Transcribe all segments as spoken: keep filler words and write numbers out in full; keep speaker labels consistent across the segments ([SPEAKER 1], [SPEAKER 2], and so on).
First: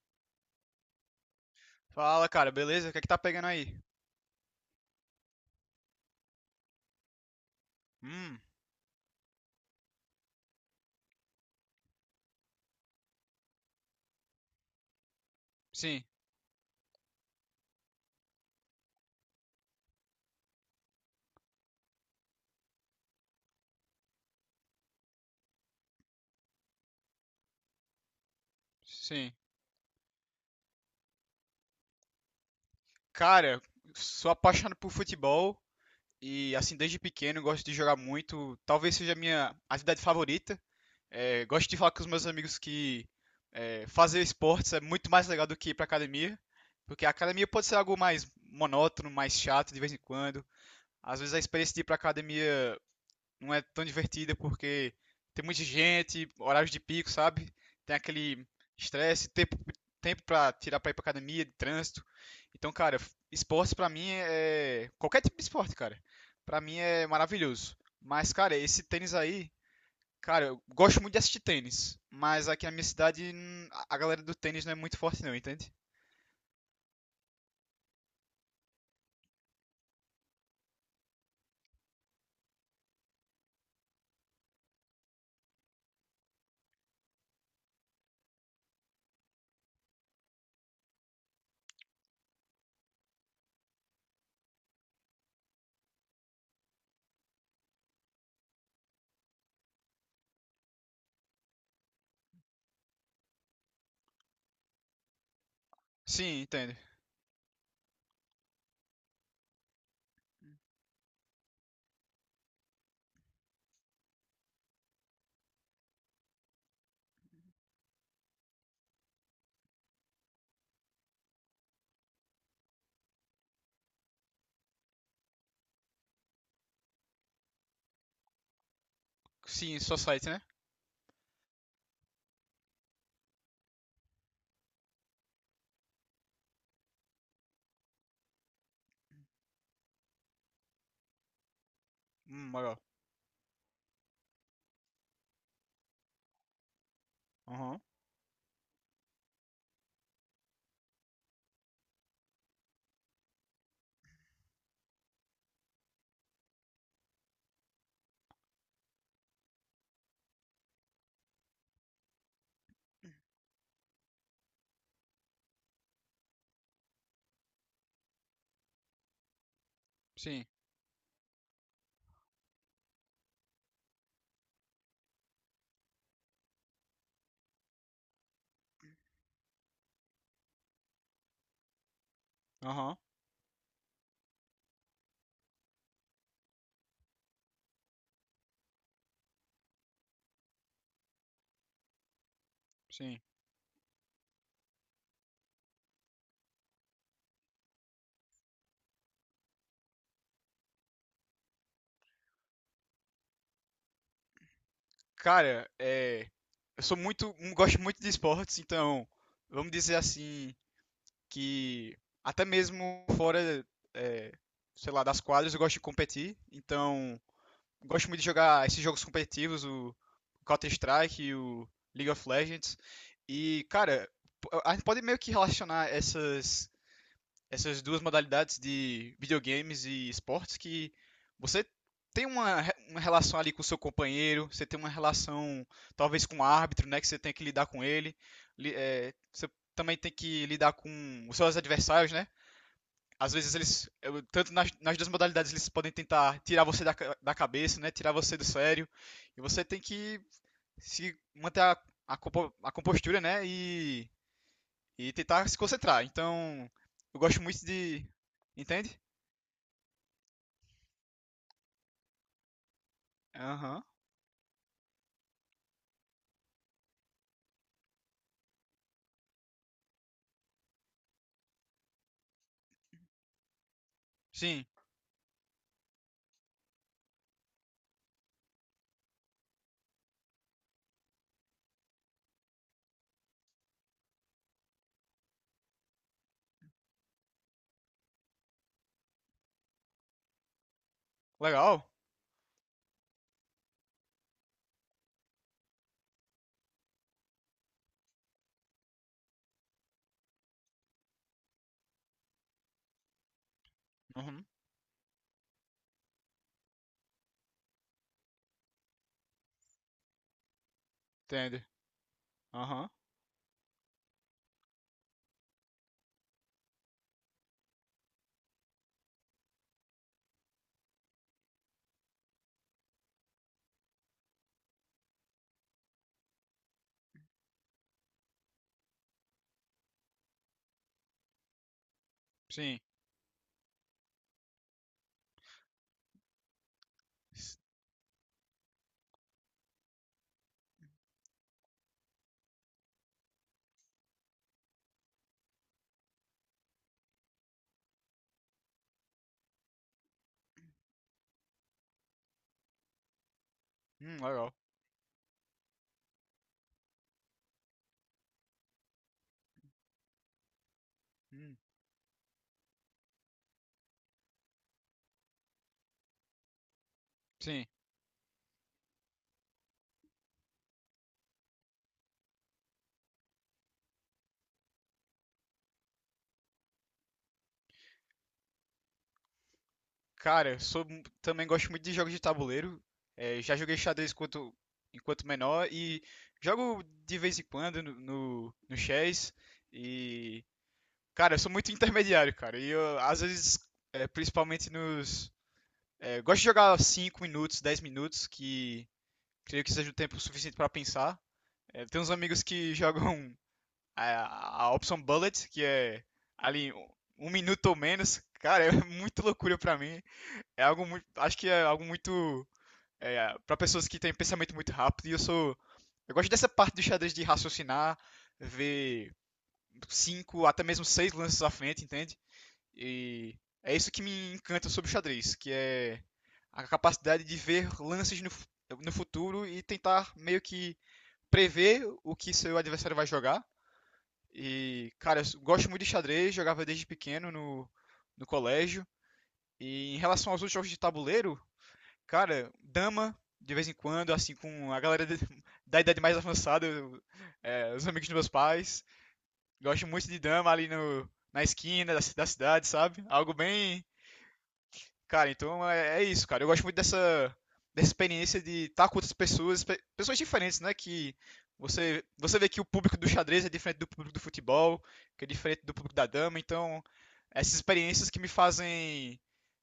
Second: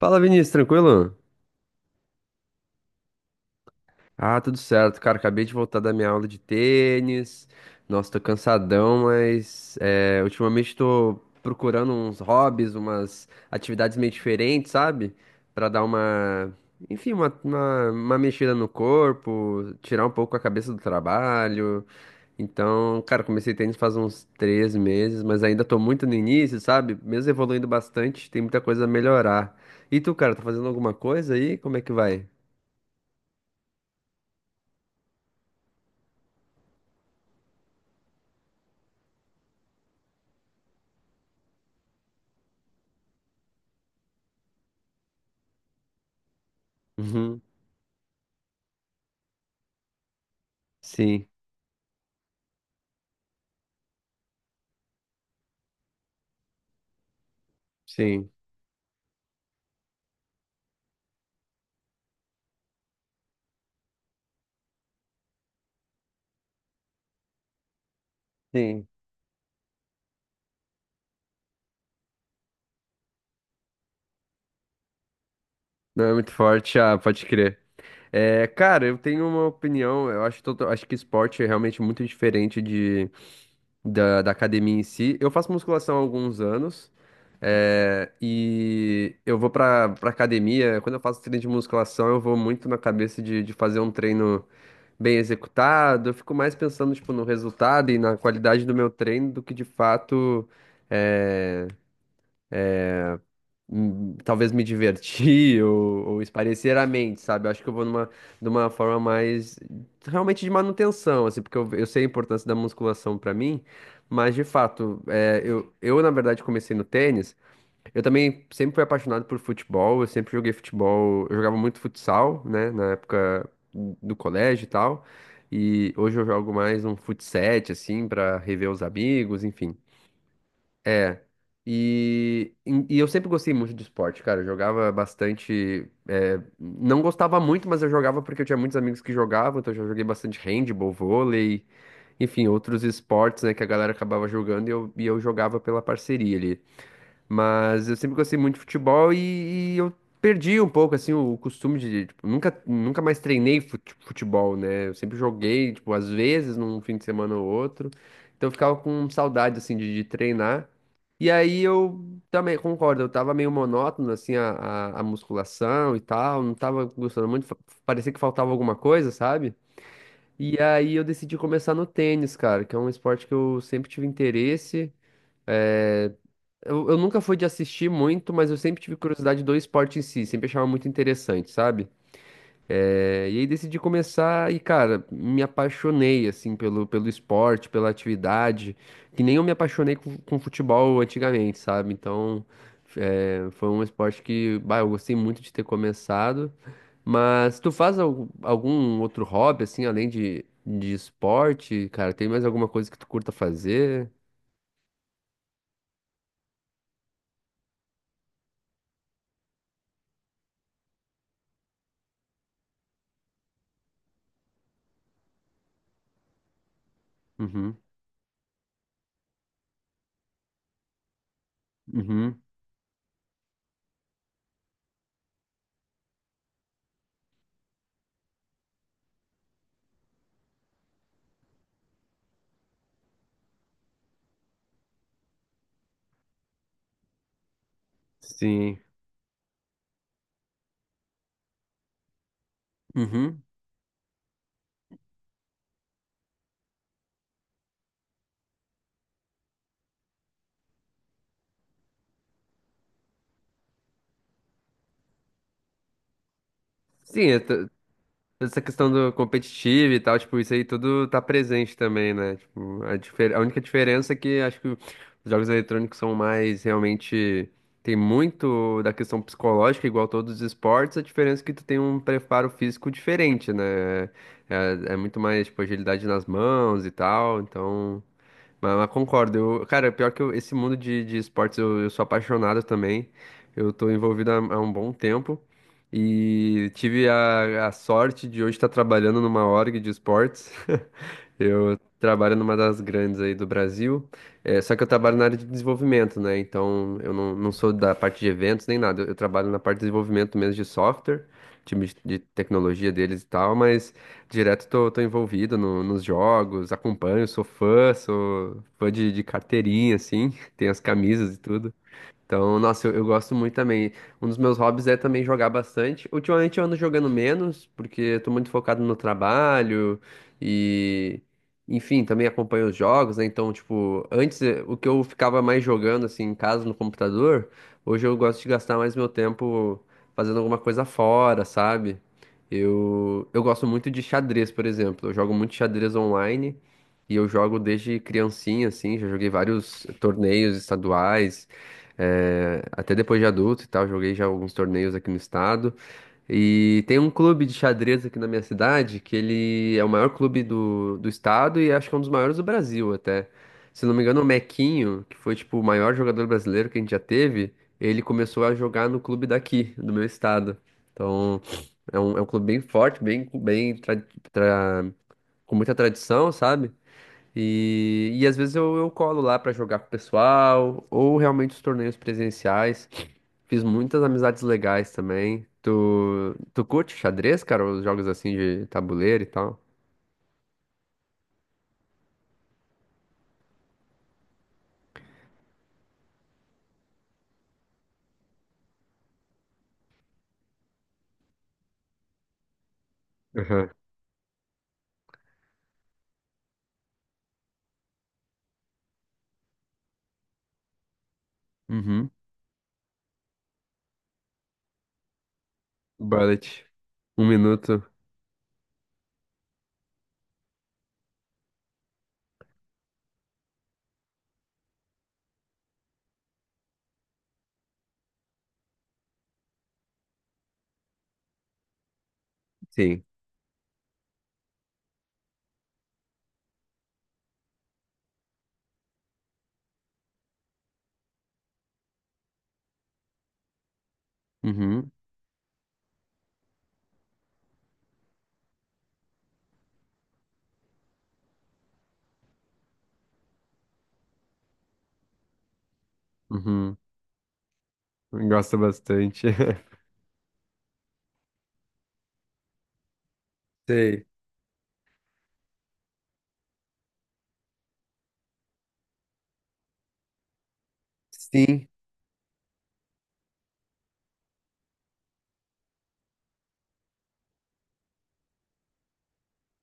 [SPEAKER 1] Fala, Vinícius, tranquilo?
[SPEAKER 2] Fala, cara, beleza? O que é que tá pegando aí?
[SPEAKER 1] Ah, tudo certo, cara. Acabei de voltar da minha aula de tênis. Nossa, tô
[SPEAKER 2] Hum,
[SPEAKER 1] cansadão, mas é, ultimamente tô procurando uns hobbies, umas atividades meio diferentes, sabe? Pra dar
[SPEAKER 2] sim,
[SPEAKER 1] uma, enfim, uma, uma, uma mexida no corpo, tirar um pouco a cabeça do trabalho. Então, cara, comecei tênis faz uns três meses, mas ainda tô muito no início, sabe? Mesmo evoluindo bastante, tem muita coisa a
[SPEAKER 2] sim.
[SPEAKER 1] melhorar. E tu, cara, tá fazendo alguma coisa aí? Como é que vai?
[SPEAKER 2] Cara, sou apaixonado por futebol e, assim, desde pequeno gosto de jogar muito. Talvez seja a minha atividade favorita. É, gosto de falar com os meus amigos que é, fazer esportes é muito mais legal do que ir pra academia, porque a
[SPEAKER 1] Uhum.
[SPEAKER 2] academia pode ser algo mais monótono, mais chato de vez em quando. Às
[SPEAKER 1] Sim,
[SPEAKER 2] vezes a experiência de ir pra academia não é tão divertida porque tem muita gente, horários de pico, sabe? Tem
[SPEAKER 1] sim,
[SPEAKER 2] aquele estresse, tempo, tempo pra tirar pra ir pra academia, de trânsito. Então, cara, esporte pra mim é. é qualquer tipo de esporte, cara. Pra mim é maravilhoso. Mas, cara, esse
[SPEAKER 1] sim.
[SPEAKER 2] tênis aí. Cara, eu gosto muito de assistir tênis. Mas aqui na minha cidade, hum, a galera do tênis não é muito forte, não, entende?
[SPEAKER 1] Não é muito forte, ah, pode crer. É, cara, eu tenho uma opinião, eu acho, tota- acho que esporte é realmente muito diferente de, da, da academia em si. Eu faço musculação há alguns anos, é, e eu vou pra, pra academia, quando eu faço treino de musculação, eu vou muito na cabeça de, de fazer um treino bem executado, eu fico mais pensando, tipo, no resultado e na qualidade do meu treino do que de fato... é, hum, talvez me divertir ou, ou
[SPEAKER 2] Sim,
[SPEAKER 1] espairecer
[SPEAKER 2] entende.
[SPEAKER 1] a mente, sabe? Eu acho que eu vou numa, numa forma mais realmente de manutenção, assim, porque eu, eu sei a importância da musculação pra mim, mas de fato, é, eu, eu na verdade comecei no tênis. Eu também sempre fui apaixonado por futebol, eu sempre joguei futebol, eu jogava muito futsal, né, na época do colégio e tal. E hoje eu jogo mais um fut sete, assim, pra rever os amigos, enfim.
[SPEAKER 2] Sim, society, né?
[SPEAKER 1] É. E, e eu sempre gostei muito de esporte, cara. Eu jogava bastante. é, Não gostava muito, mas eu jogava porque eu tinha muitos amigos que jogavam, então eu já joguei bastante handball, vôlei, enfim,
[SPEAKER 2] Hum, legal.
[SPEAKER 1] outros esportes, né, que a galera acabava jogando e eu, e eu jogava pela parceria ali.
[SPEAKER 2] Aham.
[SPEAKER 1] Mas eu sempre gostei muito de futebol e, e eu perdi um pouco, assim, o costume de, tipo, nunca, nunca mais treinei fut- futebol, né? Eu sempre joguei, tipo, às vezes, num fim de semana ou outro. Então eu ficava com saudade, assim, de, de treinar. E aí eu também concordo, eu tava meio monótono, assim, a, a, a musculação e tal, não tava gostando muito, fa- parecia que faltava alguma coisa, sabe?
[SPEAKER 2] Sim.
[SPEAKER 1] E aí eu decidi começar no tênis, cara, que é um esporte que eu sempre tive interesse. eh, eu, eu nunca fui de assistir muito, mas eu sempre tive curiosidade do esporte em si, sempre achava muito interessante, sabe?
[SPEAKER 2] Aham.
[SPEAKER 1] Eh, e aí decidi começar e, cara, me apaixonei, assim, pelo, pelo esporte, pela atividade, que nem eu me apaixonei com, com futebol antigamente, sabe? Então,
[SPEAKER 2] Sim.
[SPEAKER 1] eh, foi um esporte que, bah, eu gostei muito de ter começado. Mas tu faz al- algum outro hobby, assim, além de, de esporte, cara? Tem mais alguma coisa que tu curta fazer?
[SPEAKER 2] Cara, é, eu sou muito, um, gosto muito de esportes, então vamos dizer assim que até mesmo fora, é, sei lá, das quadras, eu gosto de competir. Então,
[SPEAKER 1] Uhum,
[SPEAKER 2] gosto muito de jogar esses jogos competitivos, o Counter-Strike, e o League of
[SPEAKER 1] uhum,
[SPEAKER 2] Legends. E, cara, a gente pode meio que relacionar essas essas duas modalidades de videogames e esportes, que você tem uma, re- uma relação ali com o seu companheiro, você tem uma relação talvez com o árbitro, né, que você tem que lidar com ele. Li-
[SPEAKER 1] sim.
[SPEAKER 2] é, você também tem que lidar com os seus adversários, né? Às
[SPEAKER 1] Uhum.
[SPEAKER 2] vezes eles, eu- tanto nas, nas duas modalidades, eles podem tentar tirar você da, ca- da cabeça, né? Tirar você do sério. E você tem que se manter a, a, compo- a compostura, né? E, e tentar se concentrar. Então, eu
[SPEAKER 1] Sim, é
[SPEAKER 2] gosto muito
[SPEAKER 1] to-
[SPEAKER 2] de.
[SPEAKER 1] Essa questão
[SPEAKER 2] Entende?
[SPEAKER 1] do competitivo e tal, tipo, isso aí tudo tá presente também, né? Tipo, a, difer- a única
[SPEAKER 2] Aham.
[SPEAKER 1] diferença é que acho que os jogos eletrônicos são mais realmente. Tem muito da questão psicológica, igual todos os esportes, a diferença é que tu tem um preparo físico diferente, né?
[SPEAKER 2] Sim.
[SPEAKER 1] É, é muito mais, tipo, agilidade nas mãos e tal, então. Mas, mas concordo. Eu, cara, é pior que eu- esse mundo de, de esportes eu, eu sou apaixonado também. Eu tô envolvido há, há um bom tempo e tive a, a sorte de hoje estar trabalhando numa org de esportes. Eu
[SPEAKER 2] Legal.
[SPEAKER 1] trabalho numa das grandes aí do Brasil, é, só que eu trabalho na área de desenvolvimento, né? Então eu não, não sou da parte de eventos nem nada. Eu, eu trabalho na parte de desenvolvimento mesmo de software, time de, de tecnologia deles e tal, mas.
[SPEAKER 2] Uhum.
[SPEAKER 1] Direto tô, tô envolvido no- nos jogos, acompanho, sou fã, sou fã de, de carteirinha, assim, tem as camisas e
[SPEAKER 2] Entende.
[SPEAKER 1] tudo. Então, nossa,
[SPEAKER 2] Aham.
[SPEAKER 1] eu, eu gosto muito também. Um dos meus hobbies é também jogar bastante. Ultimamente eu ando jogando menos, porque eu tô muito focado no trabalho e, enfim, também acompanho os jogos, né? Então, tipo, antes eh, o que eu ficava mais jogando, assim, em casa, no computador, hoje eu gosto de gastar mais meu tempo fazendo alguma coisa fora, sabe?
[SPEAKER 2] Sim.
[SPEAKER 1] Eu, eu gosto muito de xadrez, por exemplo. Eu jogo muito xadrez online e eu
[SPEAKER 2] S-
[SPEAKER 1] jogo desde criancinha, assim, já joguei vários torneios estaduais. É, até depois de adulto e tal, joguei já alguns torneios aqui no estado. E tem um clube de xadrez aqui na minha cidade, que ele é o maior clube do, do estado e acho que é um dos maiores do Brasil até. Se não me
[SPEAKER 2] Hum,
[SPEAKER 1] engano, o
[SPEAKER 2] legal.
[SPEAKER 1] Mequinho, que foi tipo o maior jogador brasileiro que a gente já teve, ele começou a jogar no clube daqui, do meu estado. Então,
[SPEAKER 2] Hum,
[SPEAKER 1] é um, é um clube bem forte, bem, bem tra- tra- com muita tradição, sabe?
[SPEAKER 2] Sim.
[SPEAKER 1] E, e às vezes eu, eu colo lá pra jogar com o pessoal, ou realmente os torneios presenciais. Fiz muitas amizades legais também. Tu, tu curte xadrez, cara? Os jogos assim de tabuleiro e tal?
[SPEAKER 2] Cara, eu sou, mu- também gosto muito de jogos de tabuleiro. É, já joguei xadrez enquanto, enquanto menor e jogo de vez em quando no, no, no chess. E, cara, eu sou muito intermediário, cara. E eu, às vezes,
[SPEAKER 1] Aham.
[SPEAKER 2] é, principalmente nos. É, gosto de jogar cinco minutos, dez minutos, que creio que seja o tempo suficiente pra pensar. É, tem
[SPEAKER 1] Uhum.
[SPEAKER 2] uns amigos que jogam a, a opção bullet, que é
[SPEAKER 1] Bullet.
[SPEAKER 2] ali um,
[SPEAKER 1] Um
[SPEAKER 2] um minuto ou
[SPEAKER 1] minuto.
[SPEAKER 2] menos, cara, é muito loucura pra mim. É algo muito, acho que é algo muito é, para pessoas que têm pensamento muito rápido. E eu sou, eu gosto dessa parte do xadrez de raciocinar, ver cinco, até mesmo seis lances à frente, entende?
[SPEAKER 1] Sim.
[SPEAKER 2] E é isso que me encanta sobre o xadrez, que é a capacidade de ver lances no, no futuro e tentar meio que prever o que seu adversário vai jogar
[SPEAKER 1] Uhum.
[SPEAKER 2] e, cara, eu gosto muito de xadrez, jogava desde pequeno no, no colégio. E em relação aos outros jogos de tabuleiro, cara, dama, de vez em quando, assim, com a galera de- da idade mais avançada,
[SPEAKER 1] Uhum.
[SPEAKER 2] eu- é, os amigos dos meus
[SPEAKER 1] Gosto
[SPEAKER 2] pais.
[SPEAKER 1] bastante.
[SPEAKER 2] Gosto muito de dama ali no, na esquina da, ci- da cidade, sabe? Algo bem
[SPEAKER 1] Sei.
[SPEAKER 2] cara, então é, é isso, cara. Eu gosto muito dessa, dessa experiência de estar com outras pessoas, pe- pessoas diferentes, né? Que
[SPEAKER 1] Sim.
[SPEAKER 2] você, você vê que o público do xadrez é diferente do público do futebol, que é diferente do público da dama. Então, essas experiências que me fazem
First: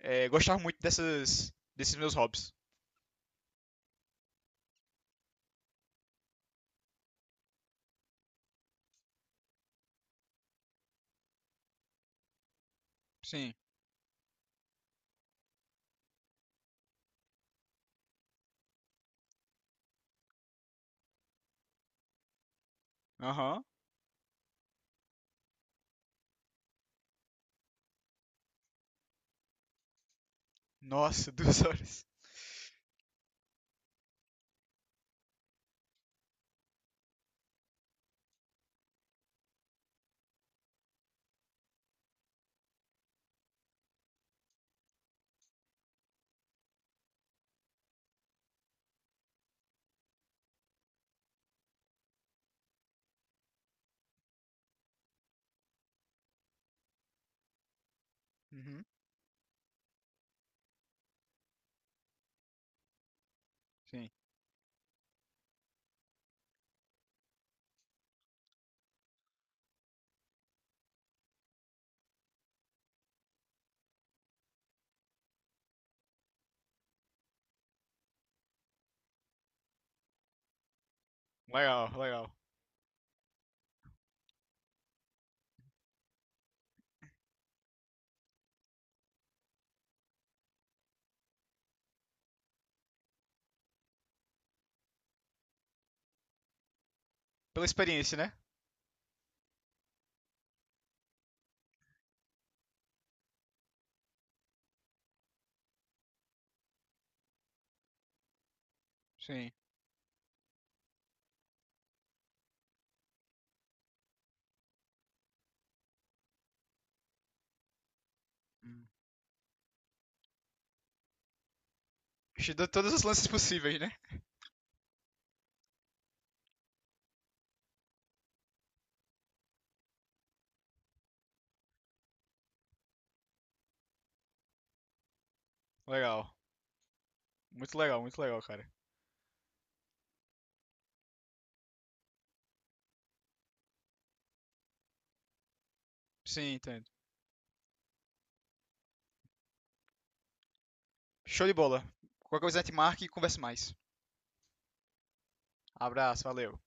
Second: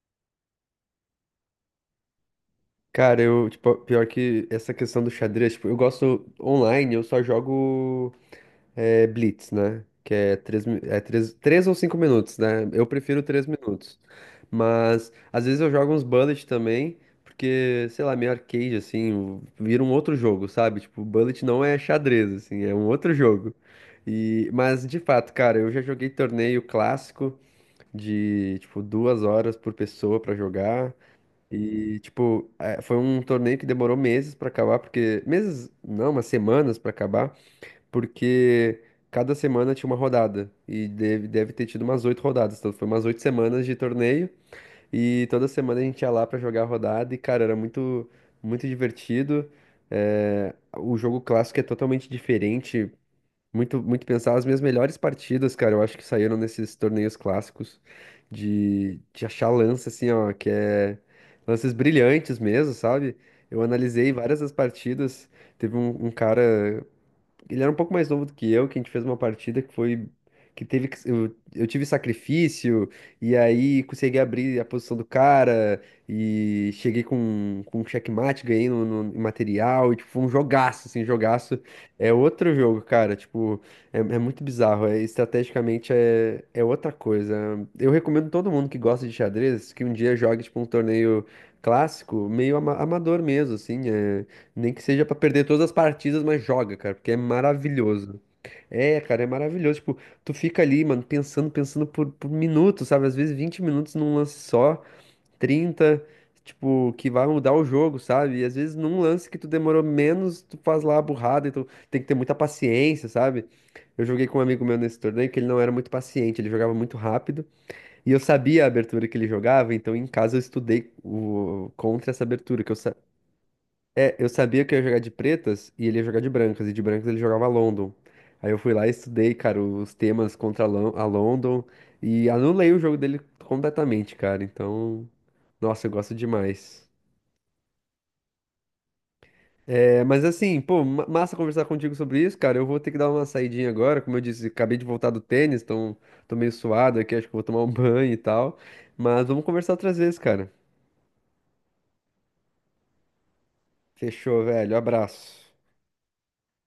[SPEAKER 2] é, gostar muito dessas, desses meus hobbies.
[SPEAKER 1] Cara, eu, tipo, pior que essa questão do xadrez, tipo, eu gosto online, eu só jogo. É Blitz, né? Que é três, mi- é três, três ou cinco minutos, né? Eu prefiro três
[SPEAKER 2] Sim.
[SPEAKER 1] minutos. Mas às vezes eu jogo uns bullet também, porque, sei lá, meio arcade, assim, vira um outro jogo, sabe? Tipo, bullet não é xadrez, assim, é um outro jogo.
[SPEAKER 2] Aham.
[SPEAKER 1] E, mas de fato, cara, eu já joguei torneio clássico de, tipo, duas horas por pessoa pra jogar.
[SPEAKER 2] Nossa, duas
[SPEAKER 1] E,
[SPEAKER 2] horas.
[SPEAKER 1] tipo, eh, foi um torneio que demorou meses pra acabar, porque. Meses, não, umas semanas pra acabar porque cada semana tinha uma rodada e deve, deve ter tido umas oito rodadas, então foi umas oito semanas de torneio e toda semana a gente ia lá pra jogar a rodada e cara, era muito muito divertido. É, o jogo clássico é totalmente diferente, muito muito pensar. As minhas melhores partidas, cara, eu acho que saíram nesses torneios clássicos
[SPEAKER 2] Uhum.
[SPEAKER 1] de, de achar lance assim, ó, que é lances brilhantes mesmo, sabe? Eu
[SPEAKER 2] Sim.
[SPEAKER 1] analisei várias das partidas. Teve um, um cara, ele era um pouco mais novo do que eu, que a gente fez uma partida que foi. Que teve que. Eu, eu tive sacrifício, e aí consegui abrir a posição do cara, e cheguei com, com um checkmate, ganhei no, no- em material, e tipo, foi um jogaço, assim, jogaço.
[SPEAKER 2] Legal,
[SPEAKER 1] É
[SPEAKER 2] legal.
[SPEAKER 1] outro jogo, cara, tipo, é, é muito bizarro, é, estrategicamente é, é outra coisa. Eu recomendo todo mundo que gosta de xadrez que um dia jogue, tipo, um torneio clássico, meio ama- amador mesmo, assim, é. Nem que seja pra perder todas as partidas, mas joga, cara, porque é
[SPEAKER 2] Pela experiência,
[SPEAKER 1] maravilhoso.
[SPEAKER 2] né?
[SPEAKER 1] É, cara, é maravilhoso. Tipo, tu fica ali, mano, pensando, pensando por, por minutos, sabe? Às vezes vinte minutos num lance só, trinta, tipo, que vai mudar o jogo, sabe? E às vezes num lance que tu
[SPEAKER 2] Sim.
[SPEAKER 1] demorou menos, tu faz lá a burrada, então tem que ter muita paciência, sabe? Eu joguei com um amigo meu nesse torneio que ele não era muito paciente, ele jogava muito rápido. E eu sabia a
[SPEAKER 2] Hum.
[SPEAKER 1] abertura que ele jogava, então em casa eu estudei o, contra essa
[SPEAKER 2] Te
[SPEAKER 1] abertura,
[SPEAKER 2] dou
[SPEAKER 1] que eu
[SPEAKER 2] todos os lances possíveis, né?
[SPEAKER 1] é, eu sabia que eu ia jogar de pretas e ele ia jogar de brancas, e de brancas ele jogava London. Aí eu fui lá e estudei, cara, os temas contra a Lon- a London e anulei o jogo dele completamente, cara. Então, nossa, eu gosto
[SPEAKER 2] Legal.
[SPEAKER 1] demais.
[SPEAKER 2] Muito legal, muito legal, cara.
[SPEAKER 1] É, mas assim, pô, ma- massa conversar contigo sobre isso, cara. Eu vou ter que dar uma saidinha agora, como eu disse, acabei de voltar do tênis, então tô meio
[SPEAKER 2] Sim, entendo.
[SPEAKER 1] suado aqui, acho que vou tomar um banho e tal. Mas vamos conversar outras vezes, cara.
[SPEAKER 2] Show de bola. Qualquer coisa a gente marca e conversa mais.
[SPEAKER 1] Fechou, velho. Abraço.
[SPEAKER 2] Abraço, valeu.